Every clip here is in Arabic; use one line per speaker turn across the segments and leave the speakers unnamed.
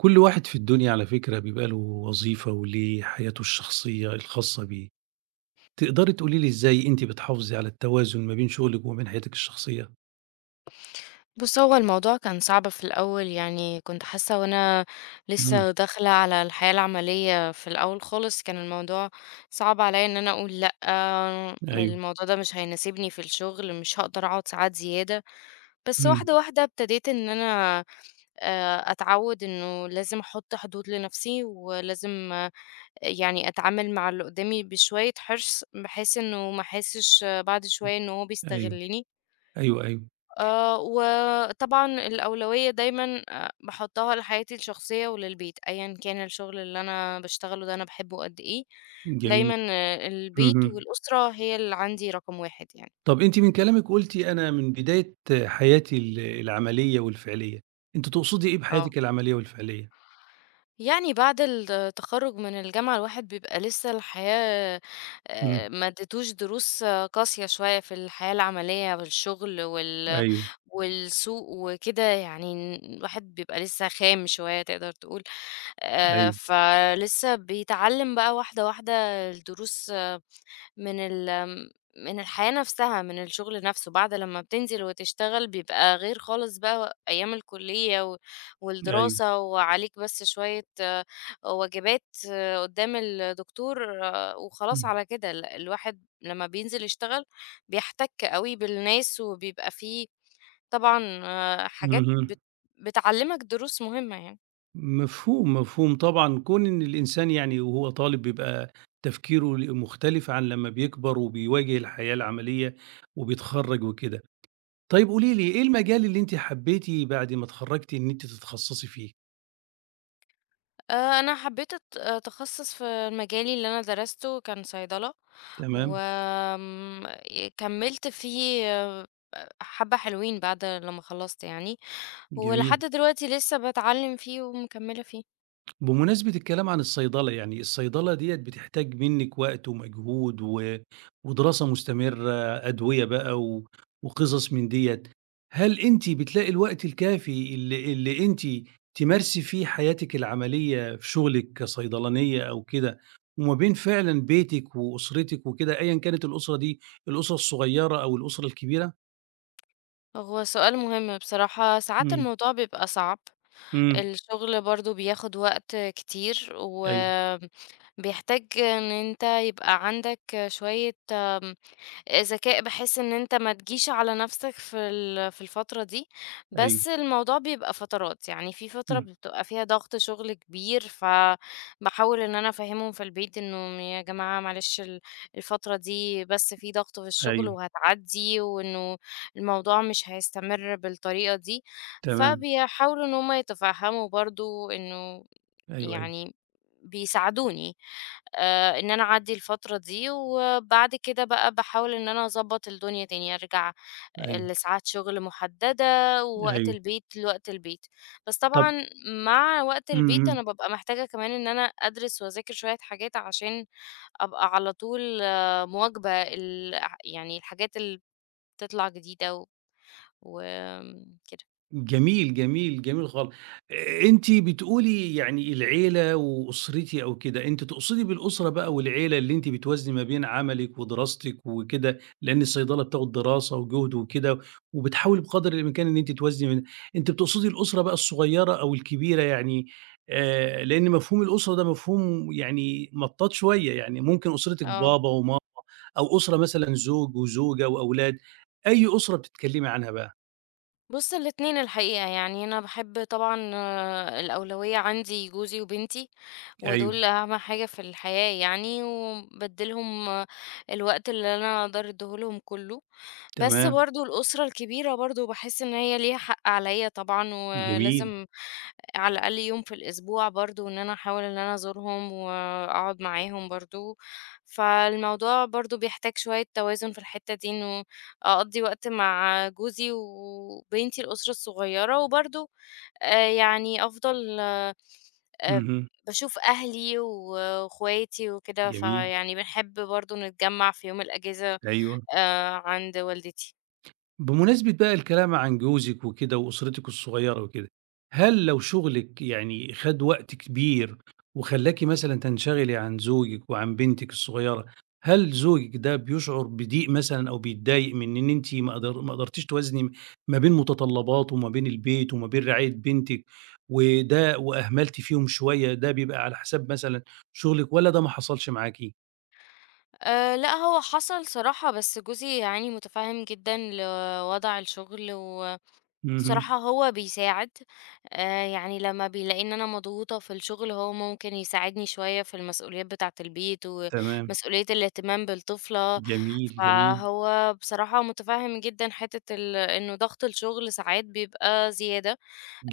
كل واحد في الدنيا على فكرة بيبقى له وظيفة وليه حياته الشخصية الخاصة بيه، تقدري تقولي لي إزاي أنتِ بتحافظي على التوازن ما بين شغلِك وما بين حياتِك الشخصية؟
بُص، هو الموضوع كان صعب في الأول، يعني كنت حاسة وأنا
إمم.
لسه داخلة على الحياة العملية في الأول خالص، كان الموضوع صعب عليّا إن أنا أقول لأ،
أيوه.
الموضوع ده مش هيناسبني في الشغل، مش هاقدر أقعد ساعات زيادة. بس
إمم.
واحدة، واحدة ابتديت إن أنا أتعوِّد إنه لازم أحُط حدود لنفسي ولازم يعني أتعامل مع اللي قُدّامي بشوية حرص، بحيث إنه ما أحسش بعد شوية إن هو
أيوه.
بيستغلّني.
أيوه. أيوه.
وطبعًا الأولوية دايمًا باحطها لحياتي الشخصية وللبيت، أيًا كان الشغل اللي أنا باشتغله ده أنا باحبه قد إيه. دايمًا
جميل.
البيت
اهم.
والأسرة هي اللي عندي رقم 1 يعني.
طب أنتِ من كلامِك قُلتِ أنا من بداية حياتي العملية والفعلية، أنتِ تقصدي إيه
آه.
بحياتِك العملية والفعلية؟
يعني بعد التخرُّج من الجامعة الواحد بيبقى لسه الحياة
إمم.
ما اديتوش دروس قاسية شوية في الحياة العملية والشغل
أيوه.
والسوق وكده، يعني الواحد بيبقى لسه خام شوية تقدر تقول
أيوه.
فلسه بيتعلم بقى واحدة واحدة الدروس من ال من الحياة نفسها، من الشغل نفسه. بعد لما بتنزل وتشتغل بيبقى غير خالص بقى أيام الكلية
أيوه.
والدراسة، وعليك بس شوية واجبات قدام الدكتور وخلاص
إمم.
على كده. الواحد لما بينزل يشتغل بيحتك قوي بالناس وبيبقى فيه طبعًا حاجات
اهم.
بتعلّمك دروس مهمة يعني.
مفهوم، مفهوم طبعًا. كون إن الإنسان يعني وهو طالب بيبقى تفكيره مختلف عن لمّا بيكبر وبيواجه الحياة العملية وبيتخرّج وكده. طيب قولي لي إيه المجال اللي أنتِ حبيتِ بعد ما اتخرّجتِ إن أنتِ تتخصصي فيه؟
أنا حبّيت أتخصّص في مجالي، اللي أنا درسته كان صيدلة،
تمام.
وآمم كمّلت فيه حبّة حلوين بعد لمّا خلّصت يعني، ولحد
جميل.
دلوقتي لسه باتعلّم فيه ومكمّلة فيه.
بمناسبة الكلام عن الصيدلة، يعني الصيدلة ديّة بتحتاج منِّك وقت ومجهود و ودراسة مستمرة، أدوية بقى و وقصص من ديّة، هل أنتِ بتلاقي الوقت الكافي اللي أنتِ تمارسي فيه حياتِك العملية في شغلِك كصيدلانية أو كده، وما بين فعلًا بيتِك وأسرتِك وكده أيًا كانت الأسرة دي، الأسرة الصغيرة أو الأسرة الكبيرة؟
هو سؤال مهم بصراحة. ساعات
إمم.
الموضوع بيبقى صعب،
إمم.
الشغل برضه بياخُد وقت كتير،
أيوه.
وبيحتاج إن أنت يبقى عندك شوية آمم ذكاء بحيث إن أنت ما تجيش على نَفْسك في الفترة دي.
أيوه.
بس الموضوع بيبقى فترات، يعني في فترة
إمم.
بتبقى فيها ضغط شُغل كبير، فباحاول إن أنا أفهّمهم في البيت إنه يا جماعة معلش الفترة دي بس في ضغط في الشُغل
أيوه.
وهتعدّي، وإنه الموضوع مش هيستمر بالطريقة دي،
تمام.
فبيحاولوا إن هم يتفهّموا برضه إنه،
أيوه. أيوه.
يعني بيساعدوني إن أنا أعدّي الفترة دي. وبعد كده بقى باحاول إن أنا أضبّط الدنيا تاني، أرجع
أيوه.
لساعات شغل محددة، ووقت
أيوه.
البيت لوقت البيت. بس
طب.
طبعًا مع وقت
إمم.
البيت أنا
إمم.
بابقى محتاجة كمان إن أنا أدرس وأذاكر شوية حاجات عشان أبقى على طول مواكبة يعني الحاجات اللي بتطلع جديدة و كده.
جميل، جميل، جميل خالص. أنتِ بتقولي يعني العيلة وأسرتي أو كده، أنتِ تقصدي بالأسرة بقى والعيلة اللي أنتِ بتوازني ما بين عملِك ودراستِك وكده، لإن الصيدلة بتاخد دراسة وجهد وكده، وبتحاولي بقدر الإمكان إن أنتِ توازني بين أنتِ بتقصدي الأسرة بقى الصغيرة أو الكبيرة يعني لإن مفهوم الأسرة ده مفهوم يعني مطاط شوية، يعني ممكن أسرتِك
آه.
بابا وماما أو أسرة مثلًا زوج وزوجة وأولاد، أي أسرة بتتكلمي عنها بقى؟
بُص، الاتنين الحقيقة، يعني أنا باحب طبعًا الأولوية عندي جوزي وبنتي،
أيوه.
ودول أهم حاجة في الحياة يعني، وبادّي لهم الوقت اللي أنا أقدر أدّيه لهم كلّه. بس
تمام.
برضه الأسرة الكبيرة برضه باحس إن هي ليها حق عليَّ طبعًا،
جميل.
ولازم على الأقل يوم في الأسبوع برضه، إن أنا أحاول إن أنا أزورهم وأقعد معاهم برضه. فالموضوع برضه بيحتاج شوية توازن في الحتة دي، إنه أقضّي وقت مع جوزي وبنتي الأسرة الصغيرة، وبرضه يعني أفضل
اهم.
باشوف أهلي واخواتي وكده،
جميل.
فيعني بنحب برضه نتجمّع في يوم الأجازة
أيوه.
عند والدتي.
بمناسبة بقى الكلام عن جوزِك وكده وأسرتِك الصغيّرة وكده، هل لو شغلِك يعني خَد وقت كبير وخلّاكِ مثلًا تنشغلي عن زوجِك وعن بنتِك الصغيّرة، هل زوجِك ده بيشعر بضيق مثلًا أو بيتضايق من إن أنتِ ما قدرتيش توازني ما بين متطلباته وما بين البيت وما بين رعاية بنتِك وده وأهملتِ فيهم شوية، ده بيبقى على حساب مثلًا شغلِك والّا ده ما حصلش معاكِ؟
لأ، هو حصل صراحة، بس جوزي يعني مُتفهِّم جدًا لوضع الشغل و
اهم.
بصراحة هو بيساعد يعني لما بيلاقي ان انا مضغوطة في الشغل هو ممكن يساعدني شوية في المسؤوليات بتاعة البيت
تمام.
ومسؤولية الاهتمام بالطفلة.
جميل، جميل،
فهو بصراحة متفهم جدا حتة انه ضغط الشغل ساعات بيبقى زيادة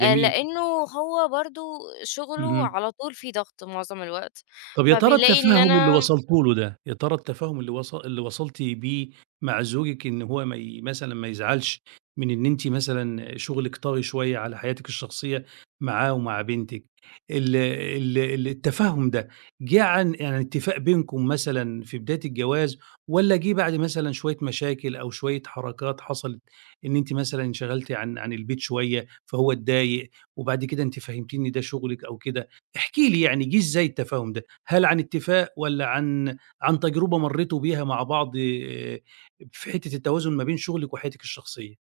لانه هو برضو شغله
اهم.
على طول فيه ضغط معظم الوقت،
طب يا ترى
فبيلاقي ان
التفهُّم اللي
انا.
وصلتوا له ده، يا ترى التفهُّم اللي وصلتِ بيه مع زوجِك إن هو ما ي مثلًا ما يزعلش من إن أنتِ مثلًا شُغلِك طاغي شوية على حياتِك الشخصية معاه ومع بنتِك، ال ال ال التفهُّم ده جِه عن اتفاق بينكم مثلًا في بداية الجواز والّا جِه بعد مثلًا شوية مشاكل أو شوية حركات حصلت إن أنتِ مثلًا انشغلتِ عن البيت شوية فهو اتضايق وبعد كده أنتِ فهمتيه إن ده شُغلِك أو كده؟ احكي لي يعني جِه إزاي التفاهم ده؟ هل عن اتفاق والّا عن تجربة مرّيتوا بيها مع بعض في حتّة التوازن ما بين شغلِك وحياتِك الشخصية؟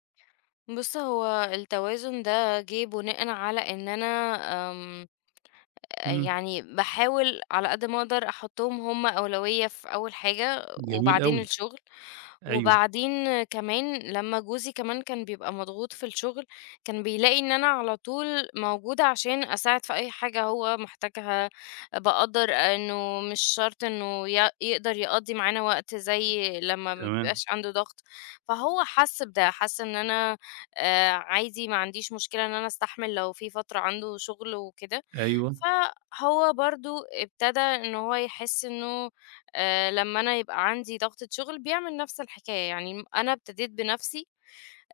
بص، هو التوازن ده جه بناء على ان انا آمم،
إمم.
يعني باحاول على قد ما أقدر أحطّهم هم أولوية في أول حاجة،
جميل
وبعدين
أوي.
الشغل.
أيوه.
وبعدين كمان لمّا جوزي كمان كان بيبقى مضغوط في الشغل، كان بيلاقي إن أنا على طول موجودة عشان أساعد في أي حاجة هو محتاجها، باقدّر إنه مش شرط إنه يقدر يقضّي معانا وقت زي لمّا ما
تمام.
بيبقاش عنده ضغط. فهو حَس بده، حَس إن أنا عادي، ما عنديش مشكلة إن أنا أستحمل لو في فترة عنده شغل وكده.
أيوه.
فهو برضه ابتدى إن هو يحس إنه لمّا أنا يبقى عندي ضغطة شغل بيعمل نفس الحكاية، يعني أنا ابتديت بنفسي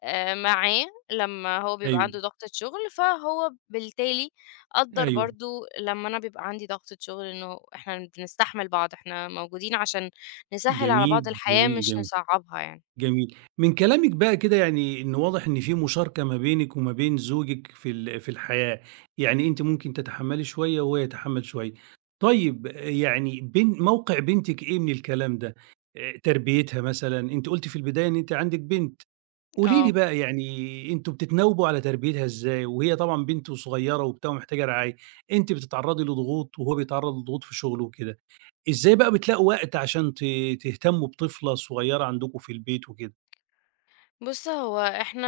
معاه لمّا هو بيبقى
أيوه.
عنده ضغطة شغل، فهو بالتالي قدّر
أيوه.
برضه لمّا أنا بيبقى عندي ضغطة شغل إنه إحنا بنستحمل بعض، إحنا موجودين عشان نسهّل على بعض
جميل،
الحياة
جميل،
مش
جميل،
نصعّبها يعني.
جميل. من كلامِك بقى كده يعني إن واضح إن في مشاركة ما بينِك وما بين زوجِك في الحياة، يعني أنتِ ممكن تتحمّلي شوية وهو يتحمّل شوية. طيب يعني موقِع بنتِك إيه من الكلام ده؟ تربيتها مثلًا، أنتِ قُلتِ في البداية إن أنتِ عندِك بنت. قولي لي
آه.
بقى يعني أنتم بتتناوبوا على تربيتها إزاي؟ وهي طبعًا بنت وصغيّرة وبتاع ومحتاجة رعاية، أنتِ بتتعرّضي لضغوط وهو بيتعرّض لضغوط في شغله وكده، إزاي بقى بتلاقوا وقت عشان تهتمّوا بطفلة صغيّرة عندكم في البيت وكده؟
بُص، هو إحنا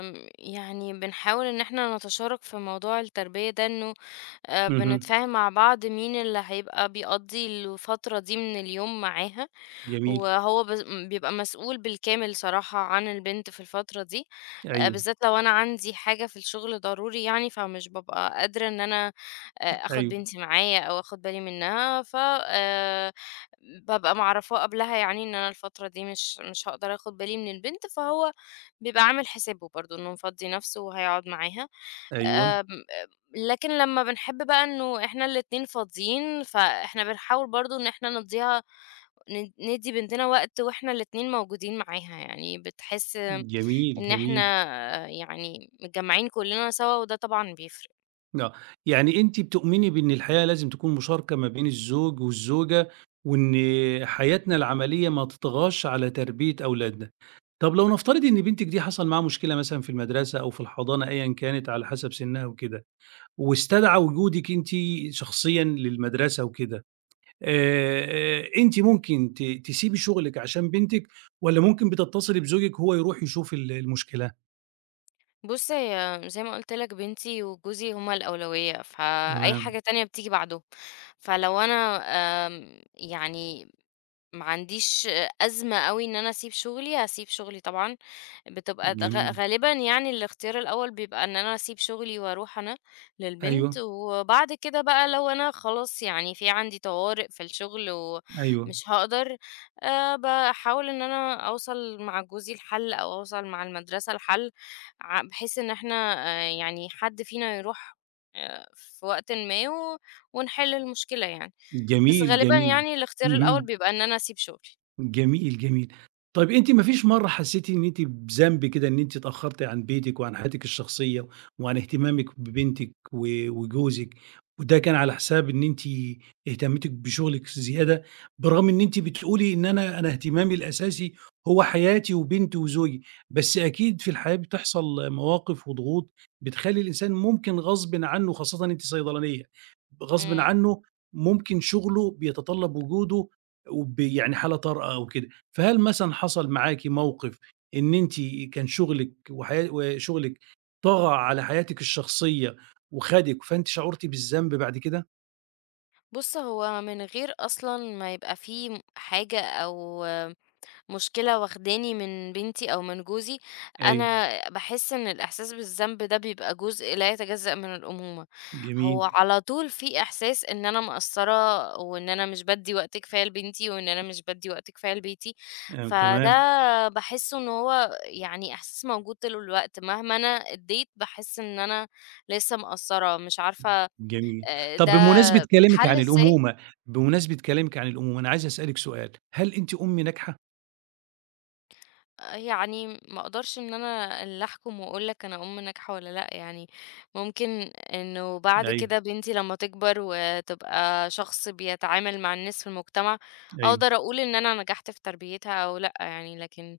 يعني بنحاول إن إحنا نتشارك في موضوع التربية ده، إنه
اهم.
بنتفاهم مع بعض مين اللي هيبقى بيقضّي الفترة دي من اليوم معاها.
جميل.
وهو بز م بيبقى مسؤول بالكامل صراحة عن البنت في الفترة دي،
أيوه.
بالذات لو أنا عندي حاجة في الشغل ضروري يعني، فمش بابقى قادرة إن أنا آخُد
أيوه.
بنتي معايا أو آخُد بالي منّها، ف بابقى معرّفاه قبلها يعني إن أنا الفترة دي مش هاقدر آخُد بالي من البنت، فهو بيبقى عامل حسابه برضه إنه مفضّي نَفْسه وهيقعد معاها.
أيوه.
آمم لكن لمّا بنحب بقى إنه إحنا الاتنين فاضيين، فإحنا بنحاول برضه إن إحنا نقضّيها، ندّي بنتنا وقت وإحنا الاتنين موجودين معاها، يعني بتحس
جميل،
إن إحنا
جميل.
يعني متجمّعين كُلّنا سوا، وده طبعًا بيفرق.
آه، يعني أنتِ بتؤمني بإن الحياة لازم تكون مشاركة ما بين الزوج والزوجة، وإن حياتنا العملية ما تطغاش على تربية أولادنا. طب لو نفترض إن بنتِك دي حصل معاها مشكلة مثلًا في المدرسة أو في الحضانة أيًا كانت على حسب سنها وكده، واستدعى وجودِك أنتِ شخصيًا للمدرسة وكده، آآ، أنتِ ممكن تسيبي شغلِك عشان بنتِك، والّا ممكن بتتصلي بزوجِك هو يروح يشوف المشكلة؟
بُص، هي زي ما قُلت لك بنتي وجوزي هُم الأولوية، فأي
تمام.
حاجة تانية بتيجي بعدهم. فلو أنا يعني ما عنديش أزمة أوي إن أنا أسيب شُغلي، هاسيب شُغلي طبعًا. بتبقى د غ
جميل.
غالبًا يعني الاختيار الأول بيبقى إن أنا أسيب شغلي وأروح أنا للبنت.
أيوه.
وبعد كده بقى لو أنا خلاص يعني في عندي طوارئ في الشغل
أيوه.
ومش هاقدر، باحاول إن أنا أوصل مع جوزي لحل أو أوصل مع المدرسة لحل، بحيث إن إحنا يعني حد فينا يروح في وقتٍ ما و ونحل المشكلة يعني، بس
جميل،
غالبًا
جميل.
يعني الاختيار الأول
اهم.
بيبقى إن أنا أسيب شغلي.
جميل، جميل. طيب أنتِ ما فيش مرّة حسّيتِ إن أنتِ بذنب كده إن أنتِ اتأخّرتِ عن بيتِك وعن حياتِك الشخصية وعن اهتمامِك ببنتِك و وجوزِك، وده كان على حساب إن أنتِ اهتمّيتِ بشغلِك زيادة، برغم إن أنتِ بتقولي إن أنا اهتمامي الأساسي هو حياتي وبنتي وزوجي، بس أكيد في الحياة بتحصل مواقف وضغوط بتخلّي الإنسان ممكن غصبٍ عنّه خاصةً أنتِ صيدلانية، غصبٍ
إمم.
عنّه ممكن شغله بيتطلّب وجوده يعني حالة طارئة أو كده، فهل مثلًا حصل معاكِ موقف إن أنتِ كان شغلِك وشغلِك طغى على حياتِك الشخصية وخدِك، فأنتِ شعرتِ بالذنب بعد كده؟
بُص، هو من غير أصلًا ما يبقى في حاجة أو مشكلة واخداني من بنتي أو من جوزي،
أيوه.
أنا باحس إن الإحساس بالذنب ده بيبقى جزء لا يتجزأ من الأمومة.
جميل.
هو على طول في إحساس إن أنا مقصّرة وإن أنا مش بادّي وقت كفاية لبنتي وإن أنا مش بادّي وقت كفاية لبيتي،
آه.
فده
تمام.
باحسّه إن هو يعني إحساس موجود طول الوقت مهما أنا أدّيت باحس إن أنا لسّه مقصّرة، مش عارفة
جميل. طب
ده بيتحل إزاي؟
بمناسبة كلامِك عن الأمومة، أنا عايز أسألِك سؤال، هل أنتِ أم ناجحة؟
يعني ما اقدرش ان انا اللي احكم واقول لك انا ام ناجحه ولا لا يعني، ممكن انه بعد
أيوه.
كده بنتي لما تكبر وتبقى شخص بيتعامل مع الناس في المجتمع
أيوه.
اقدر اقول ان انا نجحت في تربيتها او لا يعني. لكن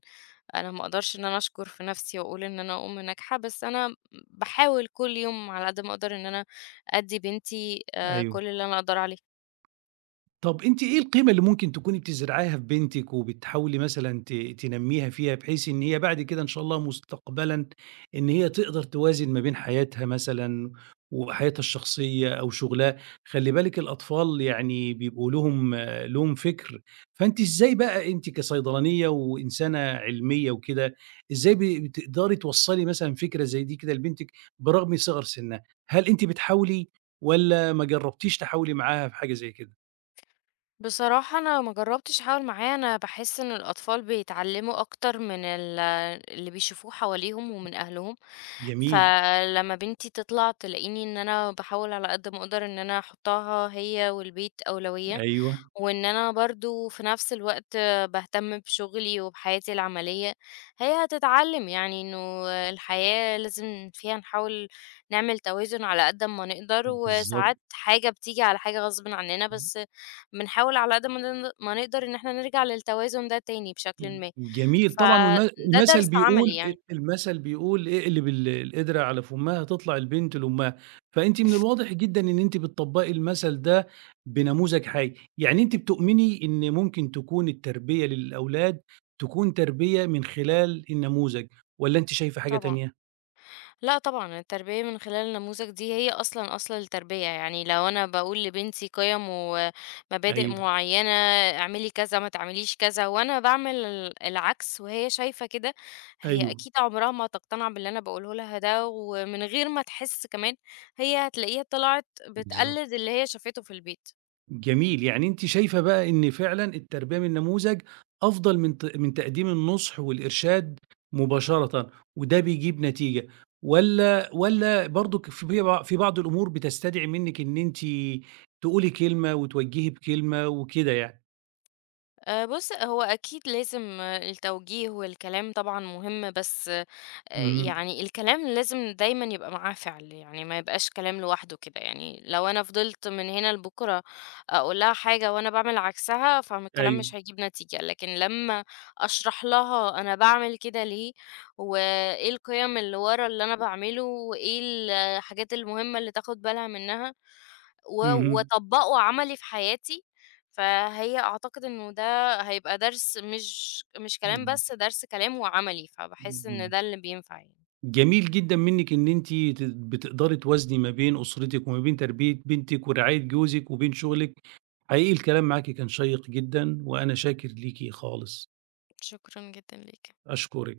انا ما اقدرش ان انا اشكر في نفسي واقول ان انا ام ناجحه، بس انا بحاول كل يوم على قد ما اقدر ان انا ادي بنتي
أيوه.
كل اللي انا اقدر عليه.
طب أنتِ إيه القيمة اللي ممكن تكوني بتزرعيها في بنتِك وبتحاولي مثلًا تنمّيها فيها، بحيث إن هي بعد كده إن شاء الله مستقبلًا إن هي تقدر توازن ما بين حياتها مثلًا وحياتها الشخصية أو شغلها، خلّي بالِك الأطفال يعني بيبقوا لهم فكر، فأنتِ إزاي بقى أنتِ كصيدلانية وإنسانة علمية وكده، إزاي بتقدري توصّلي مثلًا فكرة زي دي كده لبنتِك برغم صغر سنها؟ هل أنتِ بتحاولي والّا ما جرّبتيش تحاولي معاها في حاجة زي كده؟
بصراحة أنا ما جربتش أحاول معاه، أنا باحس إن الأطفال بيتعلموا أكتر من اللي بيشوفوه حواليهم ومن أهلهم،
جميل.
فلما بنتي تطلع تلاقيني إن أنا باحاول على قد ما أقدر إن أنا أحطها هي والبيت أولوية.
أيوه،
وإن أنا برضه في نفس الوقت باهتم بشغلي وبحياتي العملية، هي هتتعلم يعني إنه الحياة لازم فيها نحاول نعمل توازن على قد ما نقدر،
بالضبط.
وساعات حاجة بتيجي على حاجة غصب عننا، بس بنحاول على قد ما ما نقدر إن احنا نرجع للتوازن ده تاني بشكل ما،
جميل طبعًا
فده درس عملي يعني.
المثل بيقول اقلب القدرة على فمها تطلع البنت لأمها، فأنتِ من الواضح جدًا إن أنتِ بتطبّقي المثل ده بنموذج حي، يعني أنتِ بتؤمني إن ممكن تكون التربية للأولاد تكون تربية من خلال النموذج والّا أنتِ شايفة حاجة
طبعا.
تانية؟
لأ طبعًا، التربية من خلال النموذج دي هي أصلًا أصل التربية. يعني لو أنا باقول لبنتي قِيَم ومبادئ
أيوه.
معيّنة، اعملي كذا، ما تعمليش كذا، وأنا باعمل العكس وهي شايفة كده، هي
أيوه.
أكيد عمرها ما هتقتنع باللي أنا باقوله لها ده، ومن غير ما تحس كمان هي هتلاقيها طلعت
بالضبط.
بتقلد اللي هي شافته في البيت.
جميل، يعني أنتِ شايفة بقى إن فعلًا التربية من النموذج أفضل من من تقديم النُصح والإرشاد مباشرةً، وده بيجيب نتيجة، والّا برضُك في بعض الأمور بتستدعي منِّك إن أنتِ تقولي كلمة وتوجّهي بكلمة وكده يعني؟
بُص، هو أكيد لازم التوجيه والكلام طبعًا مهم، بس
اهم.
يعني الكلام لازم دايمًا يبقى معاه فعل، يعني ما يبقاش كلام لوحده كده. يعني لو أنا فضلت من هنا لبكرة أقول لها حاجة وأنا باعمل عكسها، فالكلام
أيوه.
مش هيجيب نتيجة. لكن لمّا أشرح لها أنا باعمل كده ليه، وإيه القيم اللي ورا اللي أنا باعمله، وإيه الحاجات المهمة اللي تاخد بالها منها، و
اهم.
واطبّقه عملي في حياتي، فهي أعتقد إنه ده هيبقى درس مش كلام بس، درس كلام وعملي، فباحس إن ده اللي بينفع يعني.
جميل جدًا منِّك إن أنتِ بتقدري توازني ما بين أسرتِك وما بين تربية بنتِك ورعاية جوزِك وبين شغلِك حقيقي الكلام معاكِ كان شيّق جدًا، وأنا شاكر ليكِ خالص،
شكرًا جدًا ليك.
أشكرِك.